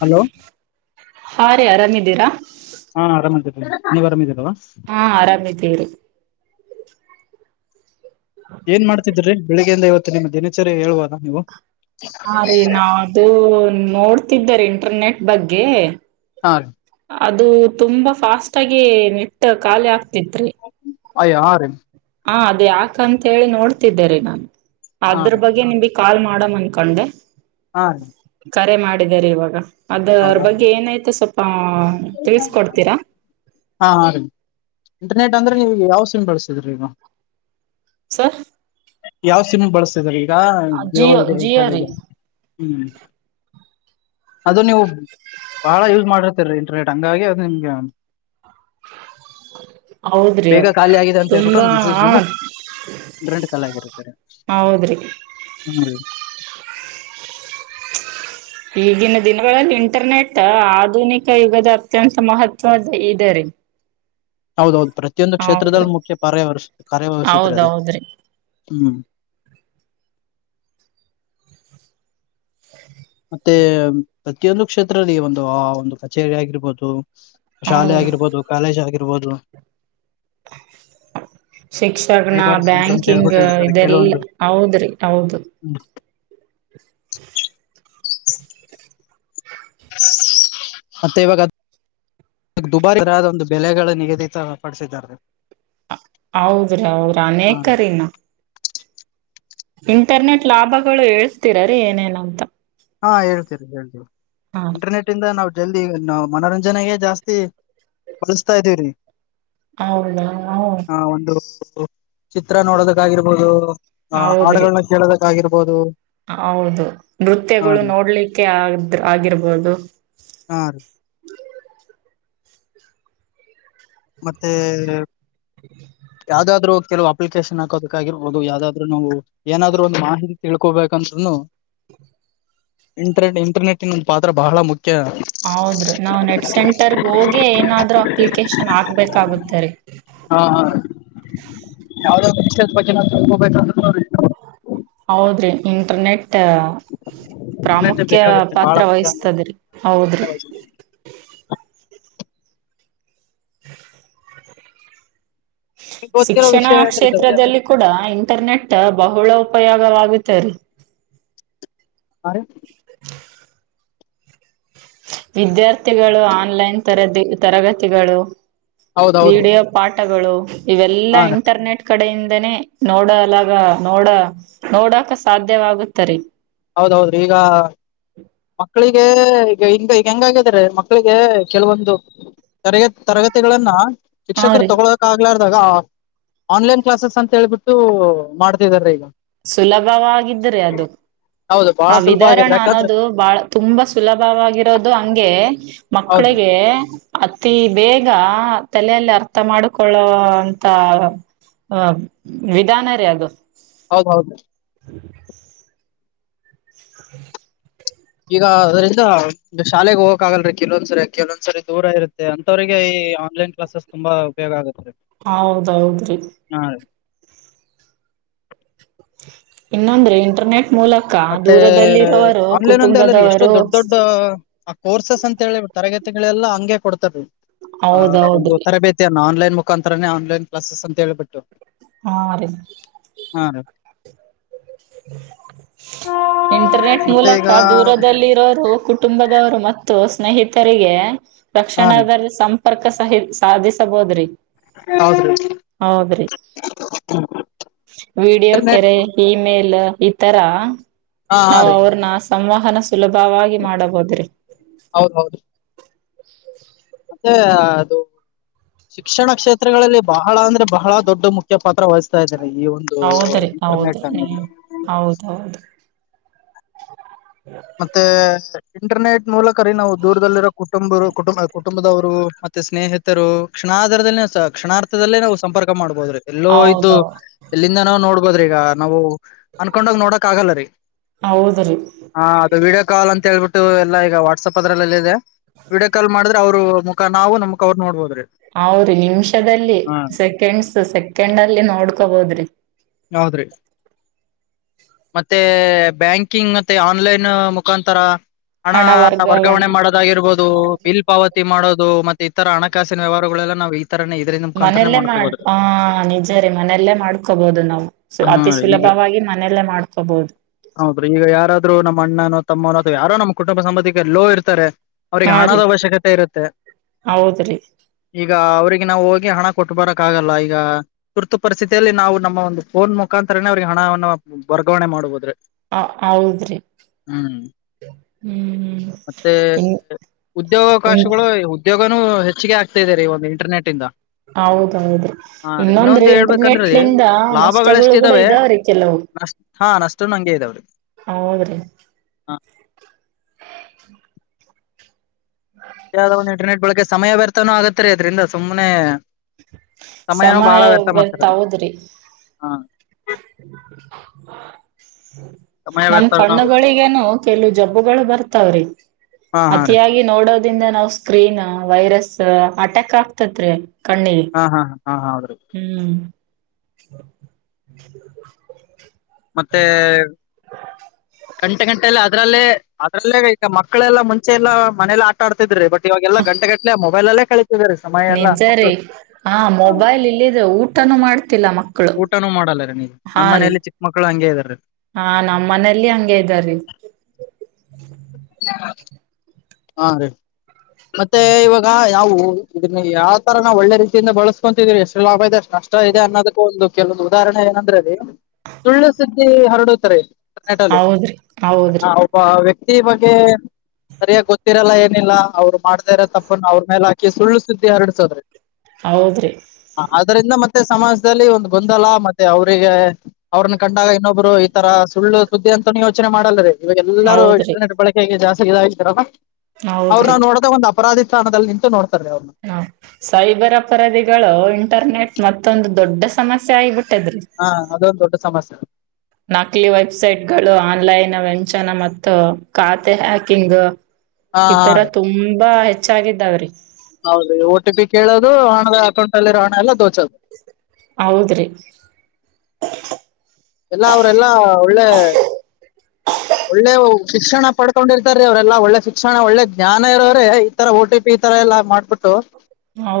Hello ಇದರ ಹಾ ಆರಾಮ್ದೀರರಿ ನೀವ್ ಆರಾಮಿದಿರಲ್ವಾ ಹಾ ಆರಾಮಿದ್ದೇರಿ ಏನ್ ಮಾಡ್ತಿದ್ರಿ ಬೆಳಿಗ್ಗೆಯ ಇವತ್ತು ಮ ನಿಮ್ಮ ದಿನಚರಿ್ಯ ಹ ಹೇಳುವಾರಾ ನೀವು ಹಾ ರೀ ನಾವದು ನೋಡ್ ರಿ ಇಂಟರ್ನೆಟ್ ಬಗ್ಗೆ ಹಾ ಅದು ತುಂಬಾ ಫಾಸ್ಟ್ ಆಗಿ ಮೆಟ್ಟ ಖಾಲಿ ಹಕ್ ಪತ್ರರಿ ಅಯ ಹ ರೀ ಹಾ ಅದ ಯಾಕಂತ ಹೇಳಿ ನೋಡ್ತಿದ್ದೇರಿ ನಾನು ಹಾ ಅದ್ರ ರೀ ಬಗ್ಗೆ ನಿಮ್ಿ ಕಾಲ್ ಮಾಡಮ ಅನ್ಕೊಂಡೆ ಹನು ಕರೆ ಮಾಡಿದಿದ್ದಾರೆ ಇವಾಗ ಅದ್ರ ಬಗ್ಗೆ ಏನಾಯತು ಸ್ವಲ್ಪ ತಿಳ್ಸ್ಕೊಡ್ತೀರಾ ಹಾ ಆ ಇಂಟರ್ನೆಟ್ ಅಂದ್ರೆ ನೀವಗೆ ಯಾವ ಸಮ್ ಬಳಸ್ತೀ ರಿದ್ರ ಸರ್ ಯಾವ್ ಸಿಮಿ ಬಳಸ್ತಾರೆ ಈಗ ಹಾ ದವ ಜಿಯೋ ಇದೆ ಜಿಯೋ ರೀ ಹ್ಮ್ ಅದು ನೀವು ಬಹಳ ಯೂಸ್ ಮಾಡಿ ಸರಿ ರೇಟ್ ಹಂಗಾಗಿ ಅದು ನಿಮ್ಗೆ ಹೌದ್ರಿ ಬೇಗ ಅದು ಖಾಲಿ ಆಗಿದೆ ಅಂತ ಹೇಳ್ಬಿಟ್ಟು ತುಂಬಾ ಒಂದು ಮೆಸೇಜ್ ಹಾ ಬಂದುಟ ಖಾಲಿ ಆಗಿರುತ್ತ ರ ಹೌದ್ರಿ ಹ್ಮ್ ಈಗಿನ ದಿನಗಳಲ್ಲಿ ಇಂಟರ್ನೆಟ್ ಆಧುನಿಕ ಯುಗದ ಅತ್ಯಂತ ಮಹತ್ವದ ಇದೆ ರೀ ಹೌದೌದು ಪ್ರತಿಯೊಂದು ಹೌದ್ರಿ ಕ್ಷೇತ್ರದಲ್ಲಿ ಮುಖ್ಯ ಕಾರ್ಯವ್ಯ ಕಾರ್ಯವ್ಯವಸ್ಥಿತ ಅದೆ ಹೌದೌದ್ರಿ ಹ್ಮ ಹ ಮತ್ತೆ ಪ್ರತಿಯೊಂದು ಕ್ಷೇತ್ರದಲ್ಲಿ ಒಂದು ಆ ಒಂದು ಕಚೇರಿ ಆಗಿರ್ಬೋದು ಶಾಲೆ ಹೌದು ಆಗಿರ್ಬೋದು ಕಾಲೇಜ್ ಆಗಿರ್ಬೋದು ಶಿಕ್ಷಣ ಸೈಬರ್ ಸೆಂಟರ್ ಅಂತ ಬ್ಯಾಂಕಿಂಗ್ ಹೇಳ್ಬಿಟ್ಟು ಹೇಳ್ತಾರೆ ಕೆಲವೊಂದು ಇದೆಲ್ಲಾ ಹೌದ್ರಿ ಹೌದು ಹ್ಮ್. ಮತ್ತೆ ಇವಾಗ ದುಬಾರಿ ಒಂದು ಬೆಲೆಗಳ ನಿಗದಿತ ಪಡಿಸಿದ್ದಾರೆ ಹೌದ್ರಿ ಅವೌದ್ರ ಹ್ಮ್. ಅನೇಕರಿನ ಇಂಟರ್ನೆಟ್ ಲಾಭಗಳು ಹೇಳ್ತೀರಾ ರೀ ಏನೇನಂತ ಹಾ ಹೇಳ್ತೀವಿ ಹೇಳ್ತಿವಿ ಹಾ ಇಂಟರ್ನೆಟ್ ಇಂದ ನಾವವು ಜಲ್ದಿ ನ ಮನೋರಂಜನೆಗೆ ಜಾಸ್ತಿ ಕಳಸ್ತಾ ಇದ್ದೀವ್ರಿ ಹೌದಾ ಹ ಚಿತ್ರ ನೋಡೋದಕ್ಕಾಗಿರ್ಬೋದು ಹ ಹೌದ್ರಿ ಹಾಡುಗಳನ್ನ ಕೇಳದ ಗಿರ್ಬೋದು ಹೌದು ನೃತ್ಯಗಳು ನೋಡ್ಲಿಕ್ಕೆ ಆದ ಆಗಿರ್ಬೋದು ಹಾ ರೀ ಮತ್ತೆ ಹ್ಮ ಯಾವ್ದಾದ್ರು ಕೆಲವು ಅಪ್ಲಿಕೇಶನ್ ಹಾಕೋದಕ್ಕಾಗಿರ್ಬಹುದು ಯಾವ್ದಾದ್ರು ನಾವು ಏನಾದ್ರು ಒಂದು ಮಾಹಿತಿ ತಿಳ್ಕೋಬೇಕಂದ್ ಇಂಟರ್ನೆ ಇಂಟರ್ನೆಟ್ ಇನ್ ಒಂದು ಪಾತ್ರ ಬಹಳ ಮುಖ್ಯ ಹೌದ್ರು ನಾವ್ ನೆಟ್ ಸೆಂಟರ್ಗ್ ಹೋಗಿ ಏನಾದ್ರು ಅಪ್ಲಿಕೇಶನ್ ಆ ಆಗ್ಬೇಕಾಗುತ್ತಾರೆ ಯಾವ. ಪ ನ. ಹೌದ್ರಿ ಇಂಟರ್ನೆಟ್. ಬ ಇಂಟರ್ನೆಟ್ ಪ್ರಾಮುಖ್ಯ ಬೇಕಾಗುತ್ತೆ ಬಹಳ ಪಾತ್ರ ಮುಖ್ಯ ಅನ್ಬೋದು ವಹಿಸತದ್ರಿ ಹೌದ್ರಿ. ನಿಮ್ಗ್ ಗೊತ್ತಿರೋ ಶಿಕ್ಷಣ ವಿಷಯ ಏನಾದ್ರು ಇದಾವ್ರಿ ಅದ್ರ ಕ್ಷೇತ್ರದಲ್ಲಿ ಕೂಡ ಇಂಟರ್ನೆಟ್ ಬಹುಳ. ಉಪಯೋಗವಾಗುತ್ತ ರಿ. ಹ್ಹ್ ರಿ. [inaudible] ವಿದ್ಯಾರ್ಥಿಗಳು ಆನ್ಲೈನ್ ತರ ತರಗತಿಗಳು. ಹೌದೌದ್ರಿ ವಿಡಿಯೋ ಪಾಠಗಳು. ಇವೆಲ್ಲಾ ಹಾ ರೀ ಇಂಟರ್ನೆಟ್ ಕಡೆಯಿಂದ. ಇಂದಾನೆ ನೋಡಲಗ ನೋಡ ನೋಡಕ ಸಾಧ್ಯವಾಗುತ್ತರಿ. ಹೌದು ದ್ರಿ ಈಗ. ಮಕ್ಕಳಿಗೆ ಈಗ ಹಂಗ ಈಗ ಹೆಂಗಾಗಿದ್ದಾರೆ ಮಕ್ಕಳಿಗೆ ಕೆಲವೊಂದು ತರಗ ತರಗತಿಗಳನ್ನ. ಹಾ ಶಿಕ್ಷಕರು ರೀ ತಗೋಳಕ್ಕೆ ಆಗಲಾರದ. ಆನ್ಲೈನ್ ಕ್ಲಾಸಸ್ ಅಂತ ಹೇಳ್ಬಿಟ್ಟು ಮಾಡ್ತಿದಾರೀ ಈಗ. ಸುಲಭವಾಗಿದ್ರೆ ಅದು. ಹೌದು ಬಾಳ ಆ ಸುಲಭ ವಿದರಣ ಆಗಿದ್ರೆ ಯಾಕಂದ್ರೆ. ಅನ್ನೋದು ಬಾಳ ತುಂಬಾ ಸುಲಭವಾಗಿರೋದು ಹಂಗೆ. ಹೌದ್ರಿ ಮಕ್ಕಳಿಗೆ. ಅತಿ ಬೇಗ ತಲೆಯಲ್ಲಿ ಅರ್ಥ ಮಾಡಿಕೊಳ್ಳುವಂತ ವಿಧಾನ ರಿ ಅದು. ಹೌದೌದು. ಹ್ಮ. ಈಗ ಅದರಿಂದ ಶಾಲೆಗೆ ಹೋಗಕಕ್ ಆಗಲ್ರೀ ಕೆಲವೊಂದ್ಸರಿ ಕೆಲವೊಂದ್ಸರಿ ದೂರ ಇರುತ್ತೆ ಅಂತವ್ರಿಗೆ ಈ ಆನ್ಲೈನ್ ಕ್ಲಾಸಸ್ ತುಂಬಾ ಉಪಯೋಗ ಆಗುತ್ತೆ. ಹ ಹೌದೌದ್ರಿ. ರೀ ಇನ್ನೊಂದ್ರೆ ಇಂಟರ್ನೆಟ್. ಮೂಲಕ ಮತ್ತೆ ದೂರದಲ್ಲಿರೋವರು ಆನ್ಲೈನ್ ಒಂದೇ ಅಲ್ಲರಿ ಎಷ್ಟೋ ಕುಟುಂಬದವರು. ದೊಡ್ಡ ದೊಡ್ಡ ಆ ಕೋರ್ಸಸ್ ಅಂತ ಹೇಳಿ ತರಗತಿಗಳೆಲ್ಲಾ ಹಂಗೆ ಕೊಡ್ತದವಿ ರಿ. ಹ ಒಂದು ಹೌದೌದ್ರಿ ತರ ಬೇತಿ ಅನ್ನ ಆನ್ಲೈನ್. ಮುಖಾಂತರನ ಆನ್ಲೈನ್ ಕ್ಲಾಸಸ್ ಅಂತೇಳ್ಬಿಟ್ಟು. ಹಾ ರಿ. ಇಂಟರ್ನೆಟ್ ಮತ್ತೆ ಮೂಲಕ ಈಗ ದೂರದಲ್ಲಿ ಇರೋರು ಕುಟುಂಬದವರು ಮತ್ತೆ. ಸ್ನೇಹಿತರಿಗೆ. ಹಾ ರೀ ರಕ್ಷಣದಲ್ಲಿ ಸಂಪರ್ಕ. ಸಂಪರ್ಕ ಸಹಿ ಸಾಧಿಸಬೋದ್ರಿ. ಹೌದ್ರೀ ಹಾ ವಿೀಡಿಯೋ ಕೆರೆ ಇಮೇಲ್ ಈಥರ ಹಾ ಹಾ ನಾ ರೀ ಅವ್ರ ನಾಸ್ತಿ ಸಂವಹನ ಸುಲಭವಾಗಿ ಮಾಡಬೋದ್ರಿ ಹೌದ್ ಹೌದು ಮತ್ತೆ ಅದು ಶಿಕ್ಷಣ ಕ್ಷೇತ್ರಗಳಲ್ಲಿ ಬಹಳ ಅಂದ್ರೆ ಬಹಳ ದೊಡ್ಡ ಮುಖ್ಯ ಪಾತ್ರ ವಹಿಸ್ತಾ ಇದೆ ಹೌದ್ರೀ ಹೌದರಿ ಹೌದೌದು ಮತ್ತೆ ಇಂಟರ್ನೆಟ್ ಮೂಲಕ ರಿ ನಾವು ದೂರದಲ್ಲಿರೋ ಕುಟುಂಬ ಕುಟುಂಬ ಕುಟುಂಬದವರು ಮತ್ತೆ ಸ್ನೇಹಿತರು ಕ್ಷಣಾಧಾರದಲ್ಲಿ ಕ್ಷಣಾರ್ಥದಲ್ಲೇ ನಾವು ಸಂಪರ್ಕ ಮಾಡ್ಬೋದ್ರೀ ಎಲ್ಲೋ ಆಯ್ತು ಹೌದೌ ಎಲ್ಲಿಂದ ನಾವವು ನೋಡ್ಬೋದ್ರಿ ಈಗ ನಾವು ಅನ್ಕೊಂಡೋಗ್ ನೋಡಕ್ ಆಗಲ್ಲರಿ ಹೌದ್ರಿ ಅದು ವ ವಿಡಿಯೋ ಕಾ ಅಂತೇಳ್ಬಿಟ್ಟು ಎಲ್ಲ ಈಗ ವಾಟ್ಸಆಪ್ ಅದ್ರಲ್ಲ ಇದೆ ವಿಡಕಾಲ್ ಮಾಡ್ದ ಅವರು ಮುಖ ನಾವು ನಮಕ್ ಅವ್ರು ನೋಡ್ಬೋದ್ರೀ ಹೌ್ರಿ ನಿಮಿಷದಲ್ಲಿ ಸೆಕೆಂಡ್ಸ್ ಸೆಕೆಂಡ್ ಅಲ್ಲಿ ನೋಡ್ಕೋಬೋದ್ರಿ ಹೌದಿ ಮತ್ತೆ ಬ್ಯಾಂಕಿಂಗ್ ಮತ್ತೆ ಆನ್ಲೈನ್ ಮುಖಾಂತರ ಹಣ ವರ್ಗಾವಣೆ ಮಾಡೋದಾಗಿರ್ಬೋದು ಹೌದು ಬಲ್ ಪಾವತಿ ಮಾಡೋದು ಮತ್ತೆ ಇತರ ಹಣಕಾಸಿನ ವ್ಯವಹಾರಗಳೆ ನವು ಮನೆಯಲ್ಲೇ ಮಾಡ ಆ ನಿಜ ರೇ ಮನೆಯಲ್ಲೇ ಮಾಡ್ಕೊಬುದು ನಾವು ಹಾ ಅತಿ ರೀ ಈಗ ಸುಲಭವಾಗಿ ಮನೆಯಲ್ಲೇ ಮಾಡ್ಕೋಬಹುದು ತಮ್ಮ ಅಥವಾ ಯಾರೋ ನಮ್ಮ ಕುಟುಂಬ ಸಂಬಧಕ್ಕೆಿಗೆ ಲೋ ಇರ್ತಾರೆ ಅವ್ರಿಗೆ ಹಾ ಹಣದ ರೀ ಅವಶ್ಯಕತೆ ಇರುತ್ತೆ ಹೌದ್ರಿ ಈಗ ಅವ್ರಿಗೆ ನಾವು ಹೋಗಿ ಹಣ ಕೊಟ್ಟ ಬರಕ್ ಆಗಲ್ಲ ಈಗ ತುರ್ತು ಪರಿಸ್ಥಿತಿಯಲ್ಲಿ ನಾವು ನಮ್ಮ ಒಂದು ಫೋನ್ ಮುಖಾಂತರನೇ ಅವ್ರಿಗೆ ಹಣವನ್ನು ವರ್ಗಾವಣೆ ಮಾಡಬಹ್ರೆ ಹ ಹೌದ್ರಿ ಹ್ಮ್ ಮತ್ತೆ ಉದ್ಯೋಗಾವಕಾಶಗಳು ಉದ್ಯೋಗನೂ ಹೆಚ್ಚಿಗೆ ಆಗ್ತಾ ಇದ ರ ಈ ಒಂದು ಇಂಟರ್ನೆಟ್ ಇಂದ ಹೌದೌದು ಇನ್ನೊಂದ್ರೆ ಇಂಟರ್ನೆಟ್ ನಿಂದ ಲಾಭಗಳೆಷ್ಟಿದ್ದಾವೆ ನಷ್ಟ ಹಾ ನಷ್ಟ ಹಂಗೆ ಇದಾವ್ರಿಗೆ ಹೌದ್ರಿ ಹಾ ಯಾವದ ಒ ಇಂಟರ್ನೆಟ್ಳಕ ಸಮಯ ವ್ಯರ್ಥನೂ ಆಗತ್ತರಿ ಅದರಿಂದ ಸುಮ್ಮನೆ ಸಮಯ ವರ್ತ ಅದ್ರ ಹೌದ್ರಿ ಹಾ ಸಮಯ [unintelligible] ನಮ ವ್ಯರ್ಥನು ಆಗುತ್ತೆ ಕಣ್ಣುಗಳಿಗನು ಕೆಲವು ಜಬ್ಬುಗಳು ಬರ್ತಾವ್ರಿ ಹಾ ಹಾ ರೀ ಅತಿಯಾಗಿ ನೋಡೋದಿಂದ ನಾವ್ ಸ್ಕ್ರೀನ್ ವೈರಸ್ ಅಟ್ಯಾಕ್ ಆಗ್ತತ್ ರೀ ಕಣ್ಣ ಹಾ ಹಾ ಹಾ ಹೌದ್ರೀ [inaudible] ಮತ್ತೆ ಗಂಟೆ ಗಂಟಲ್ಲ ಅದ್ರಲ್ಲೇ ಅದ್ರಲ್ಲೇ ಈಗ ಮಕ್ಕಳೆಲ್ಲ ಮುಂಚೆ ಎಲ್ಲಾ ಮನೇಲಿ ಆಾ ಆಡ್ತಿದ್ರಿ ಬಟ್ ಇಗೆಲ್ಲ ಗಂಟೆಟ್ಟಲೆ ಬಾಲಲ್ಲ ಕಳಿ ನಿಜ ರೀ ಆ ಹಾ ಮೊಬೈಲ್ ಇಲ್ಲಿದೆ ಊಟನು ಮಾಡ್ತಿಲ್ಲ ಮಕ್ಕ ಮಕ್ಕಳು ಊಟನೂ ಮಾಡಲ್ಲ ರೀ ನೀವು ಹಾ ನಮ್ ರೀ ಮನೇಲಿ ಚಿಕ್ಕ ಮಕ್ಕಳು ಹಂಗೆ ಇದಾರೆ ಹಾ ನಮ್ಮ ಮನೇಲಿ ಹಂಗಗೆ ಇದ್ದಾರೀ [inaudible] ಹಾ ರೀ ಮತ್ತೆ ಇವಾಗ ಯಾವವು ಇದನ್ನ ಯಾವ್ ತರ ನಾವು ಒಳ್ಳೆ ರೀತಿಂದ ಬಳಸ್ಕೊತಿದೀರಿ ಎಷ್ಟು ಲಾಭ ಇದೆಷ್ಟೆ ನಷ್ಟ ಇದೆ ಅನ್ನದಕ್ಕ ಒಂದು ಕೆಲೊಂದು ಉದಾಹರಣೆ ಏನಂದ್ರೆ ಅಲ್ಲಿ ಸುಳ್ಳು ಸುದ್ದಿ ಹರಡ ಸ ಟ ಲ್ಲೀ ಹೌದ್ರಿ ಹೌದ್ರಿ ಒಬ್ಬ ವ್ಯಕ್ತಿ ಬಗ್ಗೆ ಸರಿಯಾಗಿ ಗೊತ್ತ ಹತ್ತಿರಲ್ಲ ಏನಿಲ್ಲ ಅವ್ರು ಮಾಡ್ದಿದಾರ ತಪ್ಪನ ಅವ್ರ ಮೇಲೆ ಹಾಕಿ ಸುಳ್ಳು ಸುದ್ದಿ ಹರಡ್ಸೋದ್ರಿ ಹೌದ್ರಿ ಹ ಅದರಿಂದ ಮತ್ತೆ ಮತ್ತೆ ಸಮಾಜದಲ್ಲಿ ಒಂದು ಗೊಂದಲ ಮತ್ತೆ ಅವ್ರರಿಗೆ ಅವ್ರನ್ನ ಕಂಡಾಗ ಇನ್ನೊಬ್ರು ಈ ತರ ಸುಳ್ಳು ಸುದ್ದಿ ಅಂತನ ಯೋಚನೆ ಮಾಡಲ್ಲ ರೀ ಇವಾಗ ಎಲ್ಲರ ಹೌದ್ರಿ ಇಂಟರ್ನೆಟ್ ಬಳಕೆಗೆಗೆ ಜಾಸ್ತಿ ತರ ಅವ್ರರು ನಾವವು ನೋಡಕ ಒಂದ್ ಅರಾಧ ಸ್ಥಾನದಲ್ಲಿ ನಿಂತ ನೋ ಹಾ ಸೈಬರ್ ಅಪರಾಧಿಗಳು ಇಂಟರ್ನೆಟ್ ಮತ್ತೊಂದು ದೊಡ್ಡ ಸಮಸ್ಯೆ ಆಗಿಬಿಟ್ಟು ಹಾ ಅದೊಂದು ದೊಡ್ಡ ಸಮಸ್ಯೆ ನಕಲಿ ವೆಬ್ಸೈಟ್ ಗಳು ಆನ್ಲೈನ್ ವ್ಯಂಚನ ಮತ್ತು ಖಾತೆ ಹ್ಯಾಕಿಂಗ್ ಹಾ ಈ ಹಾ ತರ ರೀ ತುಂಬಾ ಹೆಚ್ಚಾಗಿದ್ದಾವ್ರೀ ಹೌದ್ರಿ ಓ ಟಿ ಪಿ ಕೇಳೋದು ಹಣದ ಅಕೌಂಟ್ ಅಲ್ಲಿರೋ ಹಣ ಎಲ್ಲ ದೋಚೋದು ಹೌದ್ರಿ ಎಲ್ಲಾ ಅವರೆಲ್ಲಾ ಒಳ್ಳೆ ಒಳ್ಳೆ ಶಿಕ್ಷಣ ಪಡ್ಕೊಂಡಿರ್ತಾರೀ ಅವ್ರೆಲ್ಲಾ ಒಳ್ಳೆ ಶಿಕ್ಷಣ ಒಳ್ಳೆ ಜ್ಞಾನ ಇರೋರೆ ಈ ತರ ಓ ಟಿ ಪಿ ಈ ತರ ಎಲ್ಲಾ ಮಾಡ್ಬಿಟ್ಟು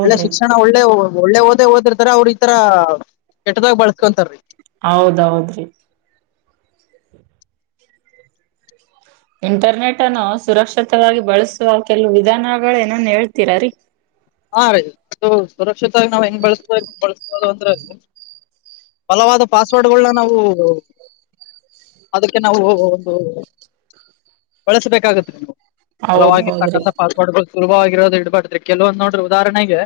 ಒಳ್ಳೆ ಶಿಕ್ಷಣ ಒಳ್ಳೆ ಒಳ್ಳೆ ಓದೇ ಓದಿರ್ತಾರ ಅವ್ರ ಈತರ ಕೆಟ್ಟದಾಗ ಬಳಸ್ಕೊಂತಾರೀ ಹೌದೌದ್ರಿ ಇಂಟರ್ನೆಟ್ ಅನ್ನು ಸುರಕ್ಷಿತವಾಗಿ ಬಳಸುವ ಕೆಲವು ವಿಧಾನಗಳ ಏನನ್ ಹೇಳ್ತೀರ ರೀ ಹಾರಿ ಸುರಕ್ಷಿತವಾಗಿ ನಾವ ಹೆಂಗ್ ಬಳಸ್ಬೆಕು ಬಳಸೋದು ಅಂದ್ರೆ ಫಲವಾದ ಪಾಸ್ವರ್ಡ್ಗಳನ್ನ ನಾವು ಅದಕ್ಕೆ ನಾವು ಒಂದು ಬಳಸಬೇಕಾಗತ್ತೆ ನೀವು ಹೌದೌದ್ರಿ ಫಲವಾಗಿರ್ತಕ್ಕಂಥ ಪಾಸ್ವರ್ಡ್ಗಳು ಸುಲಭವಾಗಿರೋದು ಇಡ್ಬಾರ್ದ್ ರೀ ಉದಾಹರಣೆಗೆ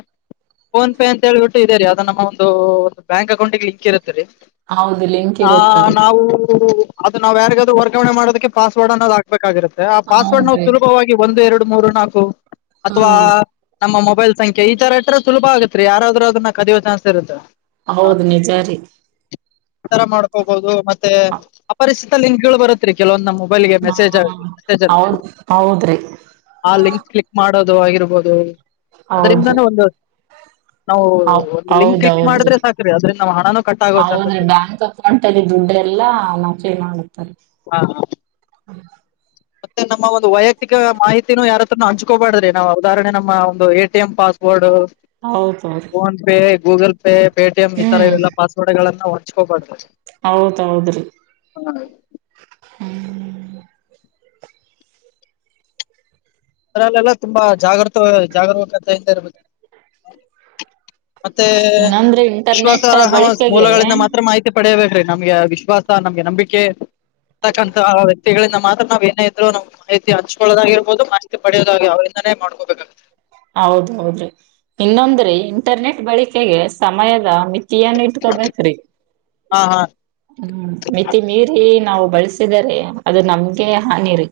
ಫೋನ್ ಪೇ ಅಂತ ಹೇಳ್ಬಿಟ್ಟು ಇದೆೇ ರೀ ಅದು ನಮ್ಮ ಒಂದು ಒಂದು ಬ್ಯಾಂಕ್ ಅಕೌಂಟ್ಗೆ ಲಿಂಕ್ ಇರುತ್ತೆ ರಿ ಹೌದು ಲಿಂಕ್ ಇರುತ್ತ ರಿ ಅದು ನಾವ ಯಾರಿಗಾದ್ರೂ ವರ್ಗಾವಣೆ ಮಾಡೋದಕ್ಕೆ ಪಾಸ್ವರ್ಡ್ ಅನ್ನೋದು ಹಕ್ಬೇಕಾಗಿರುತ್ತೆ ಆ ಪಾಸ್ವರ್ಡ್ ನಾವು ಹೌದ್ರಿ ಸುಲಭವಾಗಿ ಒಂದ್ ಎರಡು ಮೂರು ನಾಲ್ಕು ಅಥವಾ ಹ್ಮ್ ನಮ್ಮ ಮೊ ಮೊಬೈಲ್ ಸಂಖೆ ಈ ತರ ಇಟ್ರೆ ಸುಭ ಆಗತ್ರಿ ಯಾರಾದ್ರ ಅದನ್ನ ಕದಿಯೋ ಚನ್ಸ್ರುತ್ತೆ ಹೌದ ನಿಜಾರಿ ಈ ತರ ಮಾಡ್ಕೋಬಹುದು ಮತ್ತೆ ಅಪರಿಚಿತ ಲಿಂಕ್ಗಳು ಬರುತ್ತರಿ ಕೆಲವೊಂದ್ ನಮ್ಮ್ ಮೊಬೈಲ್ಗೆ ಹ ಮೆಸೇಜ್ ಆಗಿ ಹೌದ್ ಹೌದ್ರಿ ಆ ಲಿಂಕ್ ಕ್ಲಿಕ್ ಮಾಡೋದು ಅದು ಆಗಿರ್ಬಹದು ಅದರಿಂದಾನೂ ಒಂದು ನಾವು ಹ ಒಂದು ಲಿಂಕ್ ಕ್ಲಿಕ್ ಹೌದೌದ್ರಿ ಮಾಡಿದ್ರೆ ಸಾಕ್ರಿ ಅದರಿಂದ ನಮ್ಮ ಹಣನೂ ಕಟ್ ಆಗೋ ಚಾನ್ಸಸ್ ಹೌದ್ರಿ ಇದೆ ಬ್ಯಾಂಕ್ ಅಕೌಂಟ್ ಅಲ್ಲಿ ದುಡ್ಡ ಎಲ್ಲಾ ನಫೆ ಮಾಡುತ್ತಾರೆ ಹಾ ಹ್ಮ ಮತ್ತೆ ನಮ್ಮ ಒಂದು ವೈಯಕ್ತಿಕ ಮಾಹಿತತಿನೂ ಯಾರತ್ರನ ಹಂಚ್ಕೋಬಾರದ್ರಿ ನಾವು ಉದಾಹರಣೆ ನಮ್ಮ ಒಂದು ಎ ಟಿ ಎಂ ಪಾಸ್ವರ್ಡ್ ಹೌದೌದು PhonePe Google pay Paytm ಈ ತರ ಹ್ಮ್ ಎಲ್ಲ ಪಾಸ್ವರ್ಡ್ ಗಳನ್ನು. ಹೋಚಿಕೊ ಗಾಡಿ. ಹೌದೌದ್ರಿ. ಉಮ್. ಅಲ್ಲೆಲ್ಲ ತುಂಬಾ ಜಾಗೃತ ಜಾಗರೂಕತೆಯಿಂದ ಇರಬೇಕು. ಮತ್ತೆ ಇನ್ನೊಂದ್ರೆ ಇಂಟರ್ನೆಟ್ ವಿಶ್ವಾಸಾರ್ಹ ಬಳಕೆಗೆ ಮೂಲಗಳಿಂದ ಮಾತ್ರ ಮಾಹಿತಿ ಪಡೆಯಬೇಕು. ನಮ್ಗೆ ವಿಶ್ವಾಸ ನಮ್ಗೆ ನಂಬಿಕೆ ತಕ್ಕಂತ ಗಳಿಂದ ಮಾತ್ರ ನಾವ್ ಏನ ಇದ್ರು ಹಂಚ್ಕೊಳ್ಳೋದಾಗಿರ್ಬಹದು. ಪಡೆಯೋದಾಗ ಅವ್ರಂದನೇ ಮಾಡ್ಕೋಬೇಕಾಗುತ್ತೆ. ಹೌದ ಹೌದ್ರಿ ಇನ್ನೊಂದ್ರಿ ಇಂಟರ್ನೆಟ್ ಬಳಿಕೆಗೆ ಸಮಯದ ಮಿತಿಯನ್ ಇಟ್ಕೋಬೇಕ್ರಿ. ಹಾ ಹಾ. ಹ್ಮ್ ಮಿತಿ ಮೀರಿ ನಾವು ಬಳಸಿದರೆ ಅದು ನಮ್ಗೆ ಹಾನಿರಿ.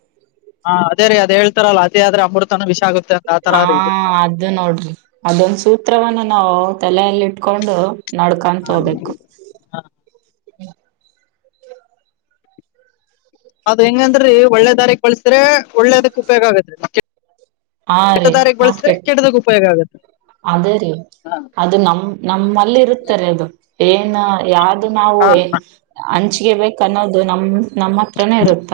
ಹಾ ಅದೇ ರೀ ಅದ ಹೇಳ್ತಾರಲ್ಲ ಅದೇ ಆದ್ರೆ ಅಮೃತನ ವಿಷಾಗ. ಹಾ ಅದು ನೋಡ್ರಿ ಅದೊಂದ ಸೂತ್ರವನ್ನು. ಹೌದುಲ ಇಲ್ಲಿ ಇಟ್ಕೊಂಡು ನಡಕೊಂತ ಇದು ಹೋಗಬೇಕು [inaudible] ಅದ್ ಹೆಂಗಂದ್ರೀ ಒಳ್ಳೆದಾರಿ ಬಳಸ್ರೆ ಒಳ್ಳೇದಕ್ ಉಪಯೋಗ ಆಗತೆ ಕೆಟ್ಟ. ಹಾ ರೀ ದಾರಿಗ್ ನಾಪ ಬಳಸಿದ್ರೆ ಕೆಟ್ಟದಕ್ ಉಪಯೋಗ ಆಗತ್ರಿ ಅದೇ ರೀ ಅದು ನಮ ನಮ್ಮಲ್ಲಿ ಇರುತ್ತಾರೆ ಅದು. ಏನ್ ಯಾರು ನಾವು ಹಾ ಎಕ್. ಬೇಕನ್ನೋದು ನಮ್ಮ. ನಮ್ಮ ಹತ್ರನೇ ಇರುತ್ತ.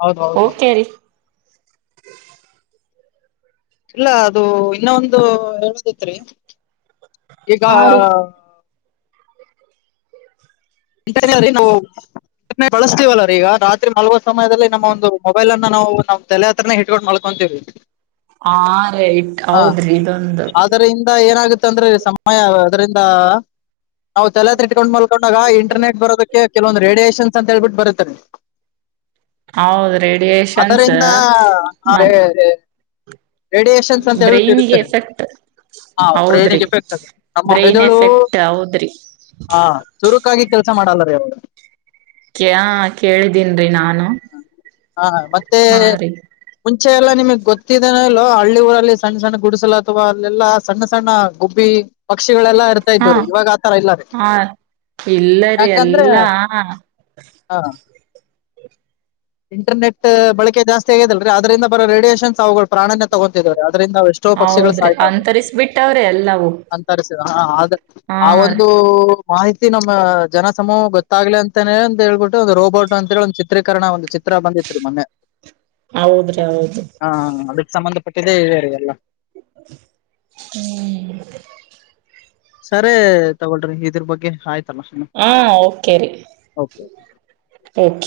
ಹೌದ ಹೌದ ಹೌದು. ಓಕೆ ರೀ [inaudible] ಇಲ್ಲ ಅದು ಇನ್ನ ಒಂದು ಹೇಳದೈತ್ರಿ. ಈಗ. ಹಾ ರೀ [unintelligible] ನಾವು ಬಳಸ್ತೀವಲ್ಲ ರೀ ಈಗ ರಾತ್ರಿ ಮಲ್ಗೋ ಸಮಯದಲ್ಲಿ ನಮ್ಮ ಒಂದು ಮೊಬೈಲ್ ಅನ್ನ ನಾವು ನಮ್ ತಲೆ ಹತ್ರನೇ ಇಟ್ಕೊಂಡು ಮಲ್ಕೊಂತೀವಿ. ಹಾ ರೇ ಇಟ್ ಹಾ ಹೌದ್ರಿ ಇದೊಂದು. ಇತ್ತು ಅಂದರೆ ಸಮಯ ಅದ್ದರಿಂದ ನಾವು ತಲೆತ್ರ ಇಟ್ಕೊಂಡ್ ಮಲ್ಕೊಂಡಾಗ. ಇಂಟರ್ನೆಟ್ ಬರೋದಕ್ಕೆ ಕೆಲವೊಂದು ರೇಡಿಯೇಷನ್ಸ್ ಅಂತ ಹೇಳ್ಬಿಟ್ಟು ಬರುತ್ತ ರೀ. ಹೌದ ರೇಡಿಯೇಶನ್ಸ್ ಅದರಿಂದ ನ. ರೇಡಿಯಷನ್ಸ್ ಅಂತ ಹಿರುತ್ತದೆ ಎಫೆಕ್ಟ್ ಹ ಹೌದ್ರಿ ಬ್ರೈನಗೆ ಎಫೆಕ್ಟ್ ಆಗ ನಮ್ಮ ಬ್ರೈನ್ ಮೆದುಳು ಎಫೆಕ್ಟ್ ಹೌದ್ರಿ ಹ ಚುರುಕಾಗಿ ಕೆಲಸ ಮಾಡಲ್ಲ. [unintelligible] ಕ ಕೇಳಿದೀನ್ರಿ ನಾನು ಹಾ ಮತ್ತೆ ಹಾ ರಿರಿ ಮುಂಚೆ ಎಲ್ಲ ನಿಮಗೆ ಗೊತ್ತ ಹಳ್ಳಿ ಊರಲ್ಲಿ ಸಣ್ಣ ಸಣ್ಣ ಗುಡಿಸಲು ಅಥವಾ ಅಲ್ಲಾ ಸಣ್ಣ ಸಣ್ಣ ಗುಬ್ಬಿ ಪಕ್ಷಿ ಇರ್ತಾ ಹಾ ಇದ್ವ್ರೀ ಇವಾಗ ಆತರ ಇಲ್ಲ ರ ಹಾ ಇಲ್ಲರಿ ಯಾಕಂದ್ರೆ ಎಲ್ಲಾ ಹ ಇಂಟರ್ನೆಟ್ ಬಳಕೆ ಜಾಸ್ತಿ ಆಗಿದೆಲ್ರರಿ ಅದ್ರಂದ ಬರೋ ರೇಡಿಯೇಷನ್ಸ್ ಅವುಗಳು ಪ್ರಾಣ ತಗೊತಿದ್ದಾರೆ ಅದ್ರಂದ ಎಷ್ಟೋ ಪಕ್ಷಿಗಳು ಹೌದ್ರಿ ಸಾಯ್ತಾ ಇದಾರೆ ಅಂತರಿಸ್ಬಿಟ್ಟವ್ರಿ ಎಲ್ಲವು ಅಂತ ಹ ಆದ ಹಾ ಆ ಒಂದು ರೀ ಮಾಹಿತಿ ತಿ ನಮ್ಮ ಜನ ಸಮಮೂಹ ಗೊತ್ತಾಗ್ಲಿ ಅಂತಾನೇ ಅಂತ ಹೇಳ್ಬಿಟ್ಟೆ ಒಂದು ರೋಬೋಟ್ ಅಂತಿ ಒ್ ಚಿತ್ರೀಕರಣ ಒಂದ ಚಿತ್ರ ಬಂದಿತ್ರಿ ಮೊನ್ನೆ ಹೌದ್ರಿ ಹೌದು ಹ ಅದಕ್ಕೆ ಸಂಬಂಧ ಕೊಟ್ಟ ಇ ಎಲ್ಲ ಹ್ಮ್ ಸರಿ ತಗೊಳ್ರಿ ಇದ್ರ ಬಗ್ಗೆ ಆಯ್ತು ಹಾ ಓಕೆ ರಿ ಓಕೆ ಚ್